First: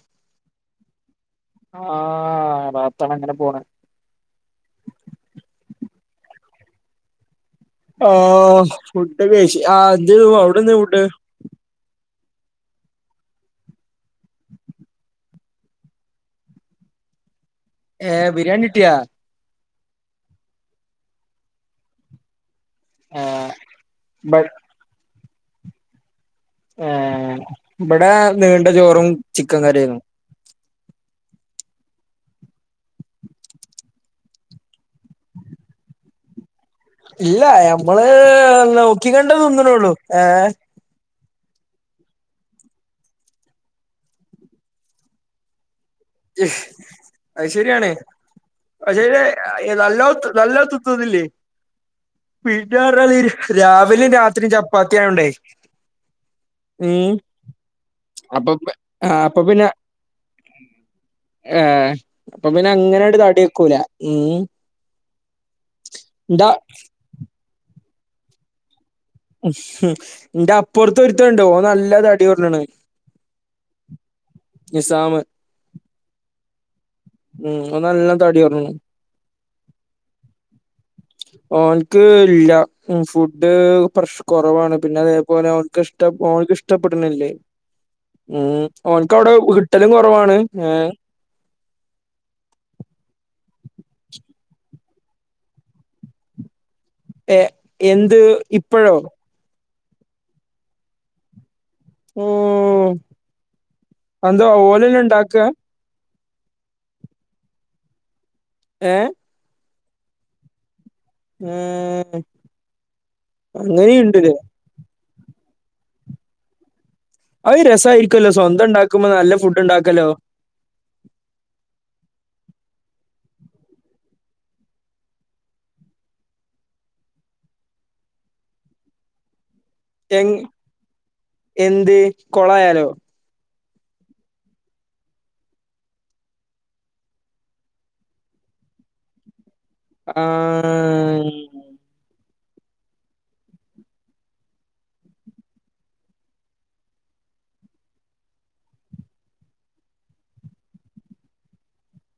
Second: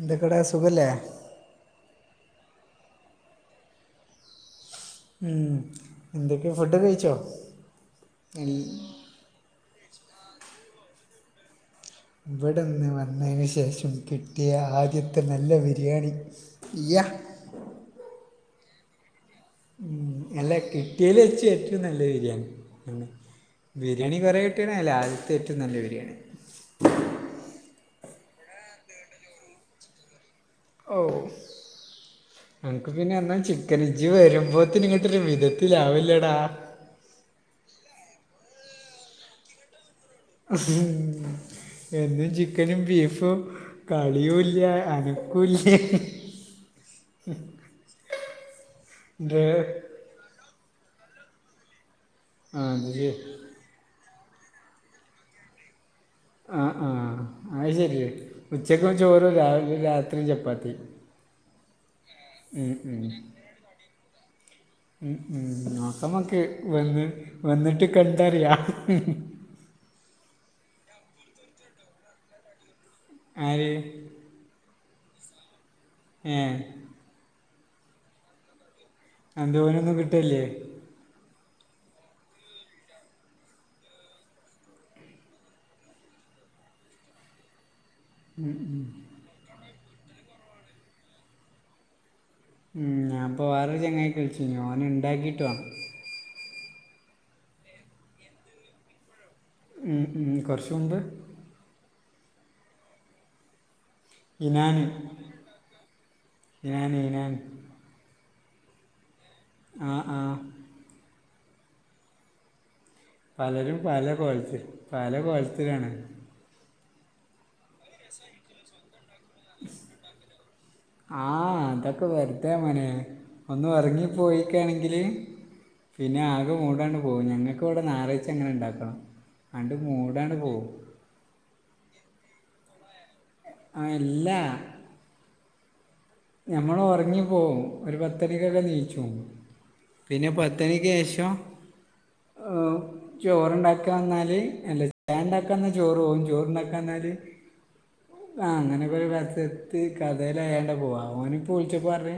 എന്തൊക്കെ അവിടെ സുഖല്ലേ ആ റാഹത്താണ് അങ്ങനെ പോണ് ഉം എന്തൊക്കെ ഫുഡ് കഴിച്ചോ ആ ഇൽ- ഫുഡ് കഴിച്ചു ആ ദു അവിടെന്തേന ഫുഡ് ഇവടെ ഇന്ന് വന്നതിന് ശേഷം കിട്ടിയ ആദ്യത്തെ നല്ല ബിരിയാണി ഇയ്യാഹ് ഏഹ് ബിരിയാണി കിട്ടിയ ഉം അല്ല കിട്ടിയേൽ വെച്ച് ഏറ്റവും നല്ല ബിരിയാണി ഏഹ് ബിരിയാണി ബട് കുറെയായിട്ട് അല്ല ആദ്യത്തെ ഏറ്റവും നല്ല ബിരിയാണി ആഹ ഇവിടെ നീണ്ട ചോറും ചിക്കൻ കറിയായിരുന്നു ഓ അനക്ക് പിന്നെ എന്നാ ചിക്കൻ ഇജ്ജ് വരുമ്പോത്തിന് ഇങ്ങട്ട് ഒരു വിധത്തിൽ ആവൊല്ലേടാ ഇല്ല ഞമ്മള് നോക്കികണ്ടും തിന്ന്ണൊള്ളു [unintelligible] എന്നും ചിക്കനും ബീഫും കളിയും ഇല്ല അനക്കും ഇല്ല ഇസ് അത് ശെരിയാണ്. പക്ഷേണ് ഇത് നല്ലോം ഒത്തു നല്ലോം തിന്നോന്നുല്ലേ ആ അത് വീട്ടുകാർ ശരി [inaudible] രാവിലെയും രാത്രിയും ചപ്പാത്തി ആയോണ്ടേ ആഹ ഉം ആഹ അത് ശരിയാ അപ്പൊ ഉച്ചക്കും ആഹ് ചോറും അപ്പൊ രാവിലിം രാത്രിയും ചപ്പാത്തി ആ അപ്പൊ പിന്നെ ഉം അങ്ങനെ ആട്ട് തടി വെക്കൂല ഉം മ് മ് നോക്ക മ്മക്ക് എന്താ വന്ന് വന്നിട്ട് കണ്ടറിയാ ഇന്റെ അപ്പുറത്ത് ഒരുത്തൻണ്ട് ഓ നല്ല തടി കൊറഞ്ണ് ആര് നിസാമ് ഏഹ് ഉം ഓൻ നല്ലോം തടി കൊറഞ്ഞു അതെന്തേ ഓൻ ഒന്നും കിട്ടേല്ലേ ഓൻക്ക് ഇല്ല ഫുഡ് പ്രശ് കുറവാണ് പിന്നെ അതേപോലെ ഓൻക്ക് ഷ്ട്ടം ഓൻക്ക് ഇഷ്ട്ടപെട്ണിലെ [inaudible] ഉം ഓൻക്ക് അവിടെ ഉരുട്ടാൽലും കുറവാണ് ഏ ഉം ഞാൻ ഇപ്പൊ വേറൊരു ചങ്ങായിക്ക് വിളിച്ചിനി ഓൻ ഉണ്ടാക്കിട്ട് വേണം ഏ എന്ത് ഇപ്പഴോ ഉം ഉം കൊറച്ചുമുമ്പ് ഉം അതെന്താ ഇ‌നാൻ ഓലെന്നെ ഇണ്ടാക്കാ ഇ‌നാൻ ഇ‌നാൻ ഏഹ്. ആഹ് ആഹ് മം പലരും പല കോലത്തില് പല കോലത്തിലാണ്. അത് രസായിരിക്കല്ലോ? സ്വന്തം ഇണ്ടാക്കുമ്പോ നല്ല ഫുഡ് ഇണ്ടാക്കല്ലോ? ആഹ അതൊക്കെ വെറ്തെ മനെ ഒന്നു ഒറങ്ങി പോയിക്കാണെങ്കില് പിന്നെ ആകെ മൂടണ്ട് പോവും. ഞങ്ങൾക്കിവിടെ ഞായറായഴ്ച്ച അങ്ങനെ ഇണ്ടാക്കണം. അങ്ങണ്ട് എങ് മൂടണ്ട് പോവും. എന്ത് കൊളായാലോ? ആ എല്ലാ ഞമ്മള് ഉറങ്ങി പോവും. ഒരു പത്തരീക്കൊക്കെ ഇനീച്ചും പിന്നെ പത്തണിക്ക് ശേഷം ആഹ് ഓം ചോറുണ്ടാക്കാന്നാല് അല്ല ചായണ്ടാക്കാന്നാ ചോറ് പോകും ചോറുണ്ടാക്കാന്നാല് ആ അങ്ങനെക്കെ ഒരു രസത്ത് കഥേൽ അയാണ്ട പോവാ ഓനിപ്പൊളിച്ചപ്പോ പറഞ്ഞ്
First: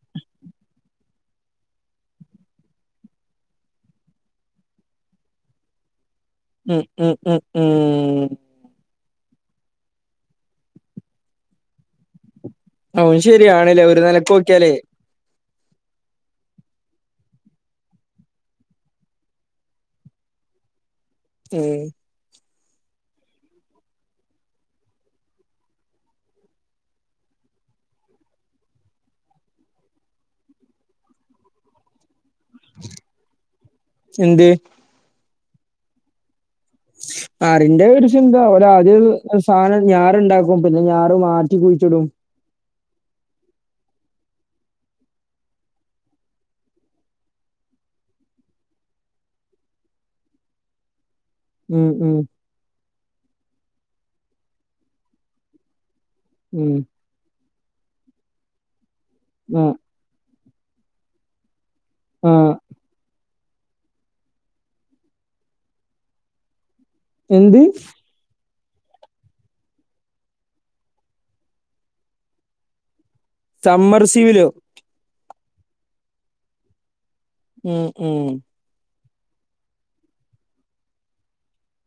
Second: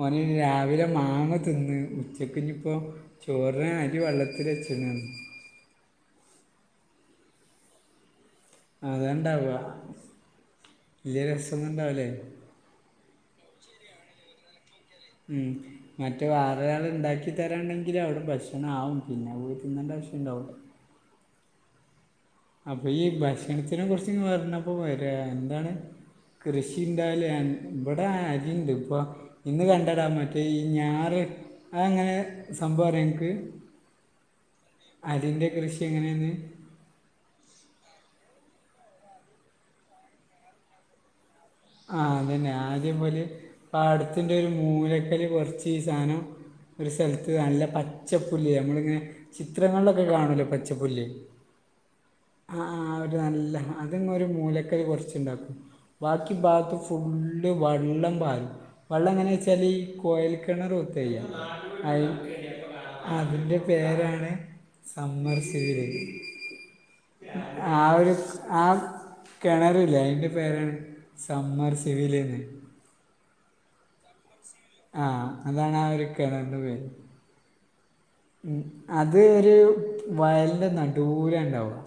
ഓനൊരു രാവിലെ മാങ്ങ തിന്ന് ഉച്ചക്കിനിപ്പോം ചോർന് അരി വെള്ളത്തില് വെച്ചിന് ന്ന് ഉം ഉം ഉം ഉം അതണ്ടാവ വല്യ രസൊന്നും ഇണ്ടാവൂലേ അഉം ശരിയാണ് ലേ ഒരു നിലക്ക് നോക്ക്യാലേ ഉം മറ്റ് വേറൊരാള് ഉണ്ടാക്കി തരാണ്ടെങ്കില് അവിടെ ഭക്ഷണം ആവും പിന്നെ പോയി തിന്നണ്ട ആവശ്യേ ഇണ്ടാവുള്ളു ഉം അപ്പൊ ഈ ഭക്ഷണത്തിന് കുർച്ച് പർഞ്ഞപ്പൊ വരാ എന്താണ്? കൃഷിണ്ടായാലും അൻ ഇവിടെ അരിണ്ട് ഇപ്പോ ഇന്ന് കണ്ടെടാ മറ്റേ ഈ ഞാറ് അത്‌ അങ്ങനെ സംഭവറിയോ ഇൻക്ക് എന്ത് അരിന്റെ കൃഷി എങ്ങനെയെന്ന്? അറിന്റെ ഒരു ചിന്ത ഓര് ആദ്യ സാനം ഞാറുണ്ടാക്കും പിന്നെ ഞാറ് മാറ്റ് ആ അതന്നെ ആദ്യം ഓല് പാടത്തിന്റെ ഒരു മൂലക്കല് കുറച്ച് ഈ സാനം ഒരു സ്ഥലത്ത് നല്ല പച്ചപ്പുല്ല് നമ്മളിങ്ങനെ ചിത്രങ്ങളിലൊക്കെ കാണൂലേ പച്ചപ്പുല്ല് ഉം ഉം ആഹ് ആഹ് അവര് നല്ല അതങ്ങൊരു മൂലക്കല് കൊർച്ചുണ്ടാക്കും. ബാക്കി ഉം ഇഭാഗത്ത് ഫുള്ള് വെള്ളം പാരും. വെള്ളം എങ്ങനെച്ചാല് ആഹ് കൊഴൽ ക് കിണറുത്തായ്യ ഐ ആഹ് അതിൻ്റെ പേരാണ് സമ്മർശിത് എന്ത് ആ ഒരു ആ കിണറില്ലേ അയിന്റെ പേരാണ് സമ്മർ സിവില് ന്ന് ചമ്മർസിവിലോ ആഹ് അതാണ് ആ ഒരു കിണറിൻ്റെ പേര് ഉം ഉം അത് ഒരു വയലിൻ്റെ നടൂലാ ഇണ്ടാവുക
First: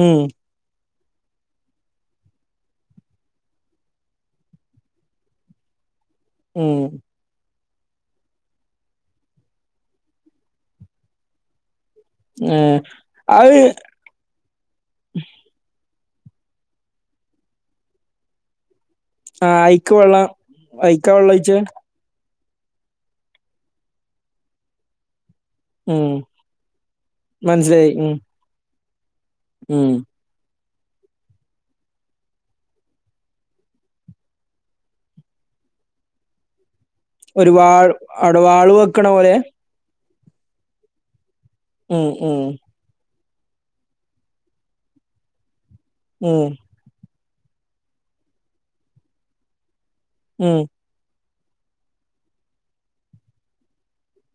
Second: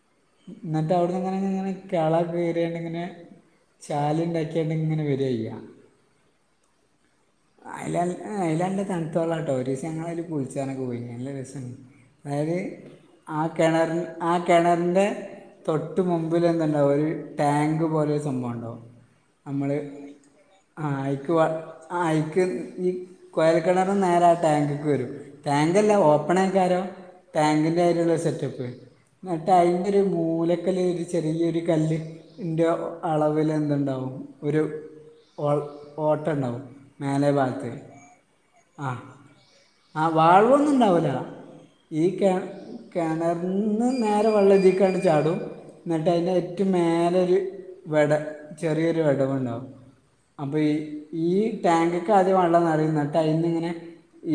ഉം എന്നിട്ട് അവിടുന്നങ്ങന ഇങ്ങനെ കെള കീറിയോണ്ടങ്ങനെ ചാല്ണ്ടാക്കിയാണ്ടങ്ങനെ വരുയ്യ ഉം അയിലൽ അയിലല്ല തണുത്തോള്ളാ ട്ടോ ഒരീസം ഞങ്ങള് അതിൽ കുളിച്ചനൊക്കെ പോയി. നല്ല രസോണ്ട് അതായത് ഏഹ് ആ അത് കിണർന് ആ കിണറിന്റെ തൊട്ട് മുമ്പില് എന്ത്ണ്ടാവും ഒരു ടാങ്ക് പോലെഒരു സംഭവം ഉണ്ടാവും ആഹ് നമ്മള് അയിക്ക് വെള്ളം ആ അയിക്കാ വെള്ളം അയ്ക്കുവാ ഒഴിച്ചേ ആഹ് അഴിക്ക് ഈ കൊയൽക്കിണറ്ന്ന് നേരെ ആ ടാങ്കക്ക് വരും ടേങ്കല്ല ഉം ഓപ്പണേകാരം ടേങ്കിൻ്റെ മനസ്സിലായി ആ ഒരുള്ള ഉം സെറ്റപ്പ്. എന്നട്ടായ് ഉം മൂലക്കല് ഒരു ചെറിയൊരു കല്ല് ൻ്റോ അളവില് എന്തുണ്ടാവും ഒരു ഫോൾ ഓട്ടണ്ടാവും ഒരു വാൾ അടുവാളു വെക്കണ പോലെ ആ വാൾവൊന്നുംണ്ടാവൂല്ല ഈ ഉം കെ ഉം കെണർന്ന് നേരെ വെള്ളതീക്ക ണ്ട് ചാടും എന്നിട്ട് അയിന്റെ ഉം ഒറ്റു മേലെരു വെട ചെറിയൊരു വെടവുണ്ടാവും അപ്പൊ ഉം ഈ ഈ ടാങ്ക്കാദ്യം വള്ളംനറയും എന്നട്ട് അയിന്ന്ങ്ങനെ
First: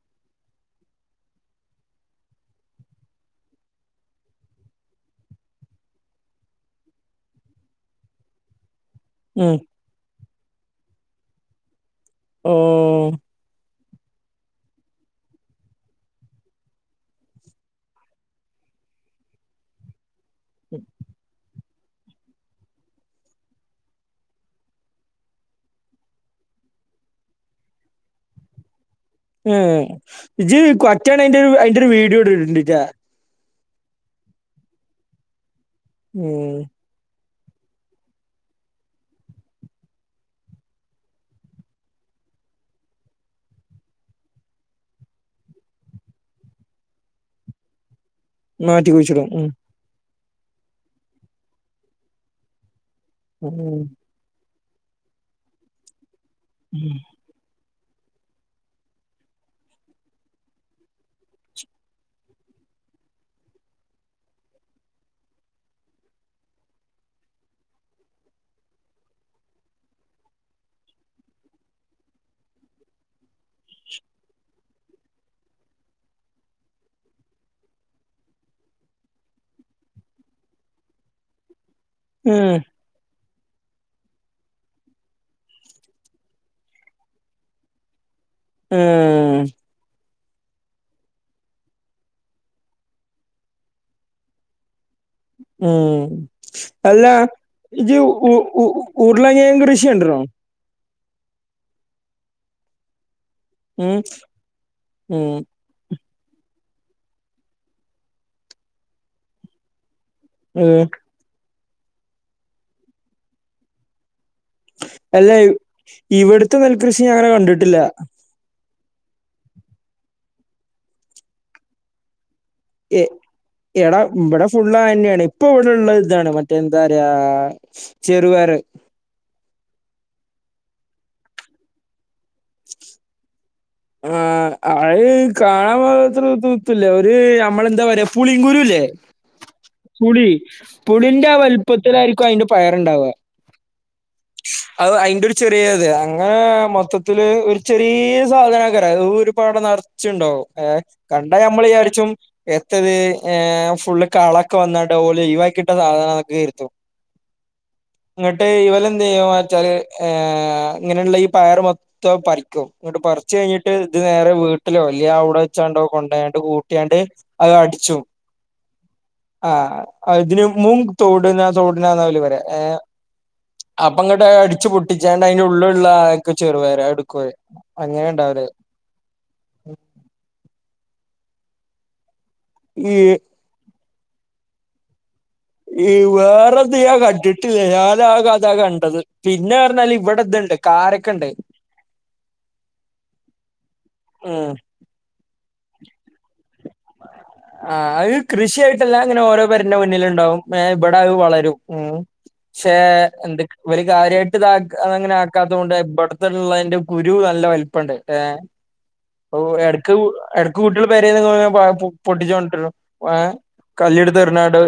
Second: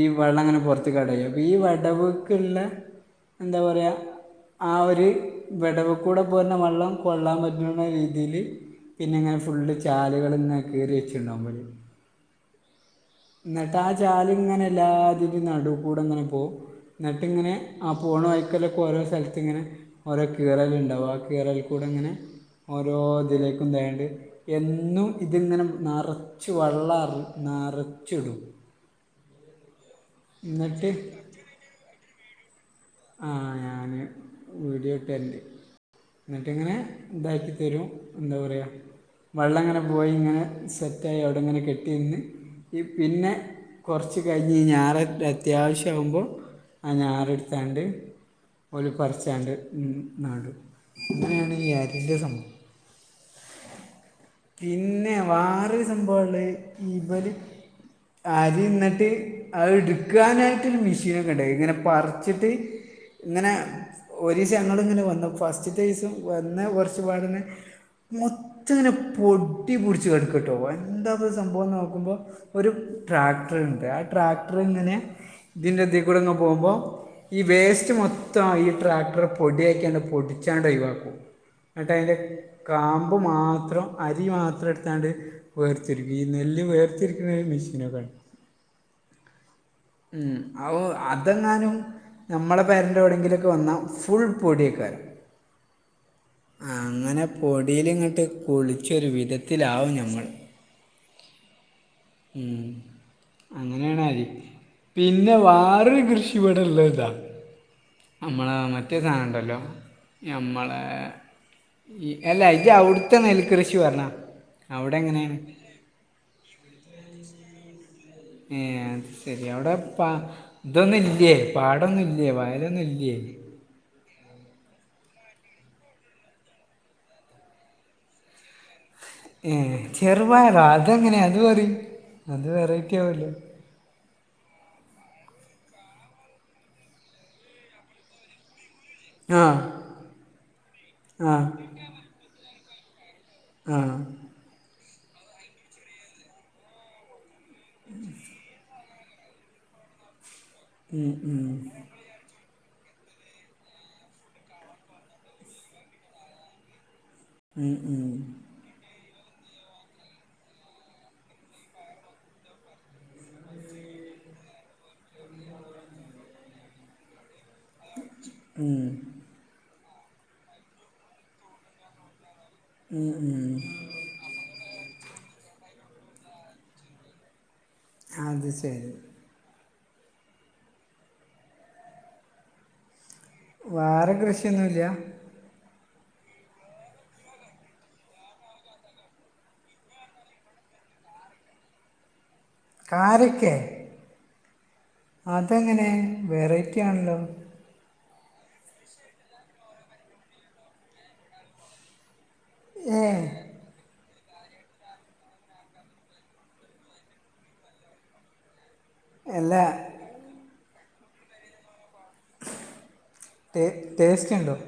ഈ വള്ളംങ്ങനെ പുറത്ത് കടയും അപ്പൊ ഈ വടവ്ക്ക്ള്ള എന്താപറയാ ആ ഒര് വെടവുകൂടെ പോര്ണവള്ളം കൊള്ളാൻ പറ്റുന്ന രീതിയിൽ പിന്നെ ഇങ്ങനെ ഉം ഫുള്ള് [unintelligible] ചാലുകൾ ങ്ങനെകീറി വെച്ചിട്ടുണ്ടവും ഓ ന്നട്ട് ആ ചാല്ങ്ങനെ എല്ലാത്തിൻ്റിം നടൂകൂടെങ്ങനെ പോം ന്നട്ട്ങ്ങനെ ആ പോണ വയിക്കലൊക്കെ ഓരോ സ്ഥലത്ത് ങ്ങനെ ഓരോ കീറല്ണ്ടാവും ആ കീറൽ കൂടെങ്ങനെ ഓരോ തിലേക്കും തേണ്ടി എന്നും ഇത്ങ്ങനെ നറച്ച് വള്ളാണ് നറച്ചിടും ആഹ് ജ്ജ് എന്നിട്ട് കൊറ്റാണയിന്റെ അയിൻ്റെരു വീഡിയോ ഇടോണ്ടിട്ടൊ ആ ഞാന് വീഡിയോ ഇട്ടരൻ്റ് ഉം ന്നട്ടിങ്ങനെ ഇതാക്കി തെരും എന്താപറയ വള്ളംങ്ങനെ പോയി ങ്ങനെ സെറ്റായി അവിടെങ്ങനെ കെട്ടി നിന്ന് ഇ പിന്നെ കൊറച്ച് കഴിഞ്ഞ് ഞാറ് അത്യാവിശ്യാകുമ്പോൾ ആഹ് ഞാറ്ട്ത്താണ്ട് മാറ്റി ഓല് കുഴിച്ചിടും പ്പറിച്ചാണ്ട് ഉം നാടും അങ്ങനെയാണ് ഈ അരിൻ്റെ സമ്പവം ഉം ഉം പിന്നെ വാറൊരു സംഭവണ്ട് ഉം ഇവല് അരിന്നട്ട് ഔട്ക്കാനായിട്ടൊരു മിഷീനൊക്കെണ്ട് ഇങ്ങനെ പറിച്ചിട്ട് ഇങ്ങനെ ഒരീസഞങ്ങൾങ്ങനെ വന്നപ്പോഫസ്റ്റ്ത്തീസം വന്ന് കുറച്ച്പാടെന്നെ മൊത്തങ്ങനെ പൊടി പൊടിച്ച് കടുക്കാട്ടോ എന്താപത് സംഭവം നോക്കുമ്പോ ഒരു ട്രാക്ടർണ്ട് ആ ട്രാക്ടർങ്ങനെ ഇതിന്റെ ഇതീകൂടെ ഇങ്ങപോകുമ്പോ ഈ വേസ്റ്റ് മൊത്തംഅയി ഈ ട്രാക്ടറ്പൊടിയാക്കൃണ്ട് പൊടിച്ചാണ്ട് ഒഴിവാക്കും ന്നട്ട് അയിൻ്റെ ഉം കാമ്പ് മാത്രം അരി മാത്രംട്ത്താണ്ട് വേർത്തിരിക്കും ഈ നെല്ല് വേർത്തിരിക്ക്ണ മിഷീനൊക്കെൺ ഉം ഉം ഉം ഔ അതങ്ങാനും നമ്മളെ പെരൻ്റെവിടെയങ്കിലൊക്കെ വന്നാൽ ഫുൾ പൊടിയേക്കാരം. ഉം അല്ല അങ്ങനെ ഇജ്ജ് പൊടിയിലിങ്ങട്ട് ഉ ഉ കുളിച്ചൊരു ഉരുളകിഴങ്ങ് കൃഷി വിധത്തിലാവും കണ്ട്ണോ ഞമ്മള് ഉം ഉം അങ്ങനെയണരി പിന്നെ ഉം വാറൊരു കൃഷി ഇവിടെ ഇളളത് ഇതാ നമ്മളേ മറ്റേ സാനണ്ടല്ലോ ഞമ്മളേ ഉം ഇ എല്ല ഇജ് അവിട്ത്തെ നെൽ കൃഷി പറഞ്ഞ അവിടെ അല്ല എങ്ങനെയാണ് ഇവിടുത്തെ നെൽകൃഷി ഞാനങ്ങനെ കണ്ടിട്ടില്ല ഏ അത് ശെരി അവിടെ പ ഇതൊന്നും ഇല്ലേ പാടൊന്നുംല്ലേ വയലൊന്നും എ ഇല്ലേ എടാ ഇവിടെ ഫുള്ള് അയന്നെണ് ഇപ്പോവിടെള്ള താണ് മറ്റേ എന്താറയാ ചെറുവയർ ഏ ചെറുപയറോ അതെങ്ങനേ അത് പറിം അത് വെറൈറ്റി ആവല്ലോ ആ അ ഔ കാണാൻ [unintelligible] പോത്ര ത്തുല്ലാ ഒര് നമ്മളെന്താപറയാ പുളിങ്കുരുല്ലേ ആ പുളി പുളിന്റെ ആ വലുപ്പത്തിലായിരിക്കും അയിന്റെ പയറ്ണ്ടാവ ആഹ് അത് അയിന്റെ ഒരു ചെറിയത് അങ്ങനെ മൊത്തത്തിൽ ഒരു ചെറിയ സാധനം ഒരുപാട് നറച്ചുണ്ടാവും ഉം, കണ്ട നമ്മൾ വിചാരിച്ചും എത്തത് ഫുള്ള് കളൊക്കെ വന്നാട് ഓല് ഒഴിവാക്കി ഇട്ട സാധന ഓക്കേ കരുതും ! ! ! [unintelligible] [inaudible] ഇങ്ങട്ട് ഇവലന്ന് എത്താച്ചല് ഇങ്ങനെയുള്ള ഈ പയർ മൊത്തം പറിക്കുംഇങ്ങട്ട് പറിച്ചു കഴിഞ്ഞിട്ട് ഇത് നേരെ വീട്ടിലോ അല്ല അവിടെ വെച്ചാണ്ടോ കൊയണ്ട് കൂട്ടിയാണ്ട് അത് അടിച്ചും ആഹ് ഇതിന് മുങ് തോട്ന്ന തോട്നന്ന ഓല് പറ്യ [unintelligible] ഏ ഉം ഉം അപ്പ അങ്ങട്ട് അടിച്ച് പൊട്ടിച്ചാണ്ട് അതിന്റെ ഉള്ള് ഇള്ള ആക്കെ ചെറുപയർ അത്. എടുക്കും അഹ് അങ്ങനെ ഇണ്ടാവല് അത് അഹ്. ശരി ! ! ഈ വാ റെ കൃഷിയൊന്നുല്ല ഈ വേറെ ഇത് യാ കണ്ടിട്ടില്ല. ഞാൻ ആ കസാലെ കണ്ടത്. പിന്നെ അറ്ഞ്ഞാല് ഇവടെ ഇത്ണ്ട്. കാരക്കെണ്ട് ! ! കാരക്കെ ഉം അതെങ്ങനെ വെറൈറ്റി ആണല്ലോ ആ അത് കൃഷിയായിട്ടെല്ലാ ഇങ്ങനെ ഓരോ പെരന്റെ മുന്നില് ഇണ്ടാവും. ഇ ബെടെ അത് വളരും ഉം ശേ ഏ എന്തക് ഇവര് കാര്യായിട്ട് ഇതാക് അ അങ്ങനെ ആക്കാത്തോണ്ട് ഇബെട്ത്ത്ള്ളേന്റെ കുരു നല്ല വലിപ്പണ്ട് ഏഹ്. ! ! ഒ എട്ക്ക് എട്ക്ക് കുട്ട്യേള് പേരേന്ന് പായ്പു. പൊട്ടിച്ചോണ്ട്രും ഏഹ് കല്ലിട്ത്ത് ടേസ്റ്റ് ഉണ്ടോ എറിഞ്ഞാട്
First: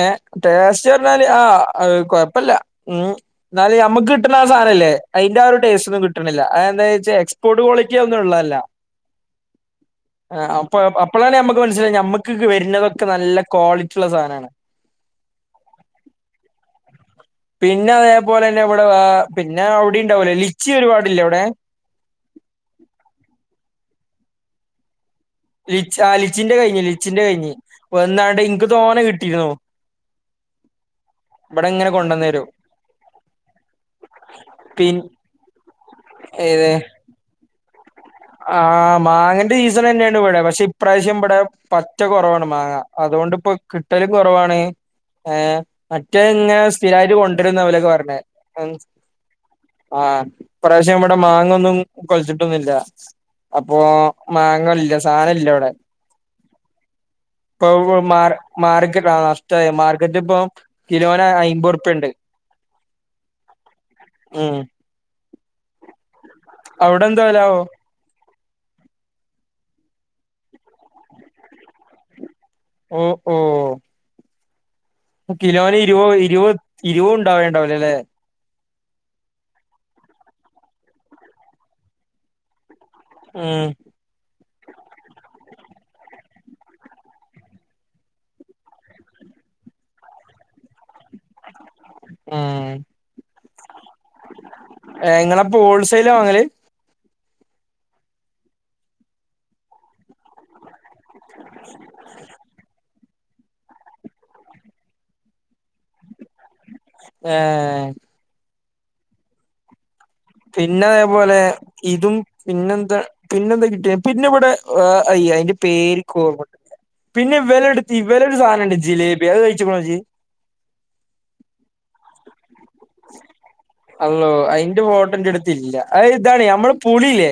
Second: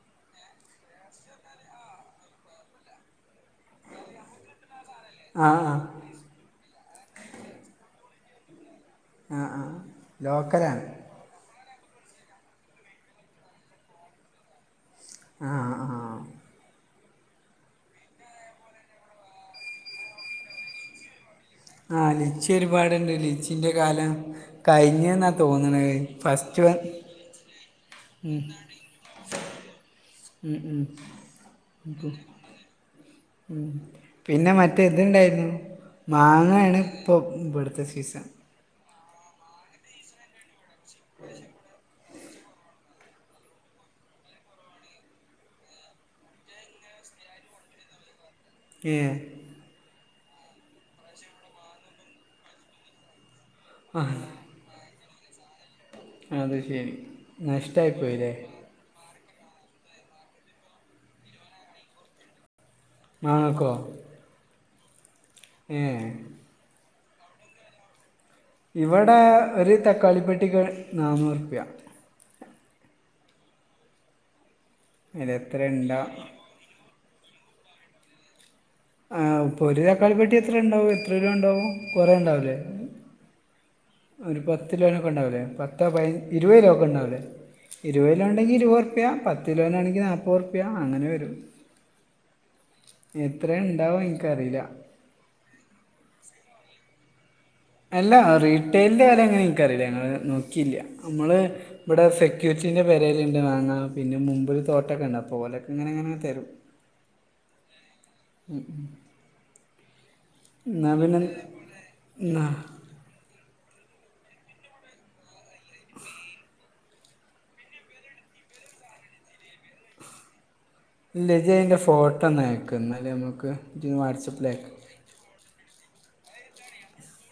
ഏ ടേസ്റ്റ് പറ്ഞ്ഞാല് ആ കൊഴപ്പല്ല ഉം ഇന്നാലു നമ്മക്ക് കിട്ട്ണ ആ സാനംല്ലേ അതിന്റെ ആ ഒരു ആ ടേസ് ഒന്നും കിട്ട്ണില്ല. എന്താച്ച എക്സ്പോർട്ട് കോളിറ്റി ഒന്നും ഉള്ള അല്ല. ആ ആ ആഹ് അപ്പൊ ലോക്കലാണ് ഇപ്പളാണ് നമക്ക് മനസ്സിലായത്. ഞമക്ക് ക്ക് വരുന്നതക്കെ നല്ല ക്വാളിറ്റിയുള്ള സാനാ ണ് ആഹ് ആഹ് പിന്നെ അതേപോലെന്നെ ഇവടെ വാ പിന്നെ അവിടെ ഉണ്ടാവൂലേ. ലിച്ചി ഒരുപാടില്ലേ ഔടെ? ആ ലിച്ചി ഒരുപാട്ണ്ട്. ലിച്ചിന്റെ കാലം കഴിഞ്ഞ് ലി ആ ലിച്ചിന്റെ കഴിഞ് ലിച്ചിന്റെ കഴിഞ്ഞ്. വന്നാണ്ട് ഇൻക്ക് തോന കിട്ടിക്ക്ണു ഇബ്ടെ ഇങ്ങനെ കൊണ്ടന്ന് തരും ഉം പിന്നെ മറ്റെ പിൻ ഇതുണ്ടായിരുന്നു. മാങ്ങേണ് ഇപ്പോ ഇബട്ത്തെ സീസൺ ആഹ് മാങ്ങന്റെ ഈസൺ തന്നെയാണ് ഇവടെ. പക്ഷെ ഇപ്രാവശ്യം ഇബ്ടെ പ. പറ്റ കൊറവാണ് മാങ്ങ അതുകൊണ്ട് ഇപ്പൊ കിട്ടലും കൊറവാണ് ഏഹ് മറ്റേ ഇങ്ങനെ സ്ഥിരായിട്ട് കൊണ്ടരുംന്ന് ഇവലൊക്കെ പറഞ്ഞെ ഏ ആഹ് ഇപ്രാവശ്യം ഇവടെ മാങ്ങൊന്നും കൊലച്ചിട്ടൊന്നുല്ല. അപ്പൊ മാങ്ങ ഇല്ല സാനം ഇല്ല ഇവടെ. അത് ശരി നഷ്ട കയിപ്പോയില്ലേ മാർക്കറ്റ് ആ നഷ്ട്ടായി. മാർക്കറ്റ് ഇപ്പം കിലോൻ അയ്മ്പറ്പ്യണ്ട് മാങ്ങക്കൊ ഉം [inaudible] അവിടെന്തോ വലാവോ ഇവിടെ ഒരു തക്കാളിപ്പെട്ടിക്ക് നാന്നൂറു പ്പിയാ ഓ ഹോ ഇത് എത്ര കിലോന് ഇരുപ ഉണ്ടാവും ഇരുപത് ഇരുപത് ഉണ്ടാവേണ്ടാവരും ല്ലേ ആ ഇപ്പൊ ഒരു തക്കാളി പെട്ടി എത്ര ഇണ്ടാവും എത്ര കിലോ ഉണ്ടാവും കൊറേ ഉണ്ടാവും ലേ ആഹ് ഒരു പത്ത് രൂപഒക്കെ ഉണ്ടാവില്ലേ പത്തോ പ ഇരുപത് രൂപ ഒക്കെ ഉണ്ടാവില്ലേ ഇരുപതിലോ ഉണ്ടെങ്കിൽ ഇരുപത് റുപ്യ പത്തിലോനാണെങ്കിൽ നാൽപ്പത് റുപ്യ അങ്ങനെ വരും ആഹ് എത്ര ഇണ്ടാവും എനിക്കറിയില്ല നിങ്ങളപ്പോ ഹോൾസെയിലാ വാങ്ങല് അല്ല റീട്ടെയിലിന്റെ കാര്യം അങ്ങനെ എനിക്കറിയില്ല ഞങ്ങള് നോക്കിയില്ല നമ്മള് ഇവിടെ സെക്യൂരിറ്റീൻ്റെ പെരേലുണ്ട് വാങ്ങാ പിന്നെ മൂപ്പര് തോട്ടൊക്കെ ഉണ്ട് അപ്പൊ ഓലൊക്കെ ഇങ്ങനെ അങ്ങനെ തരും ആഹ് ഉം ഉം പിന്നെ അതേപോലെ ഇതും എന്നാ പിന്നെന്താ പിന്നെന്താ കിട്ടിയെ പിന്നിവിടെ അയ്യ അയിന്റെ പേര് ഇനിക്ക് ഓർമ പിന്നെ ഇവരെടുത്തി ഇവരെ ഒരു സാധനുണ്ട് ജിലേബി അത് കഴിച്ചെക്കുന്നൊജ്ജ് ഇല്ലജ്ജ് അതിൻ്റെ ഫോട്ടോന്നയക്ക് എന്നാലേ നമുക്ക് ഒന്ന് വാട്സപ്പിലയക്ക് [unintelligible] ല്ല അയിതാണ് നമ്മള് പുളില്ലേ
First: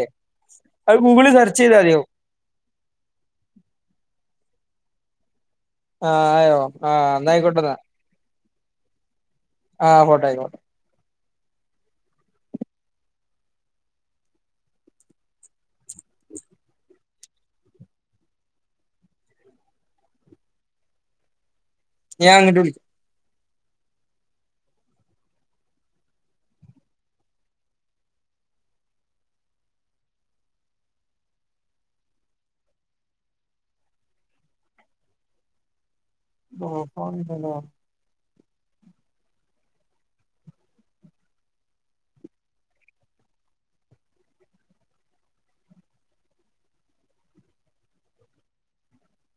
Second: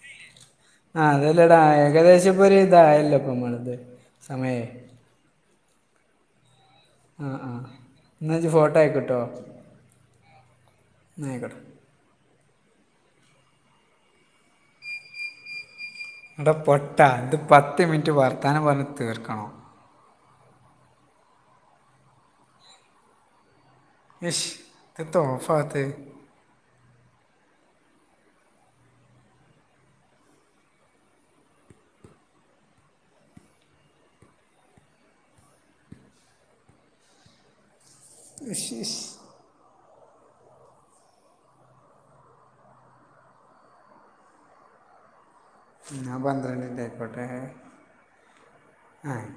അത് ആഹ് ഗൂഗിളിൽ അതല്ലെടാ സെർച്ച് ചെയ്താ മതിയാവും ഏകദേശക്കൊരു ഇതായല്ലോ ഇപ്പ മ്മടത്ത് സമയേ ആഹ് ആയോ ആഹ് ആ അന്നാ ആ ആയിക്കോട്ടന്ന എന്നാ ഇജ്ജ് ഫോട്ടോ അയക്ക് ട്ടോ ആഹ് ഫോട്ടോ അയക്കാം ആയിക്കോട്ടെ [unintelligible] ഇത് പത്ത് മിനിറ്റ് വർത്താനം പറഞ്ഞ് തീർക്കണം ഞൻ അങ്ങട്ട് വിളി എന്താ ഓഫ് ആകാത്തെ ഓഫാകുന്നില്ലല്ലോ [unintelligible] ഞാൻ പന്ത്രണ്ടിന്റെ ആയിക്കോട്ടെ ആഹ്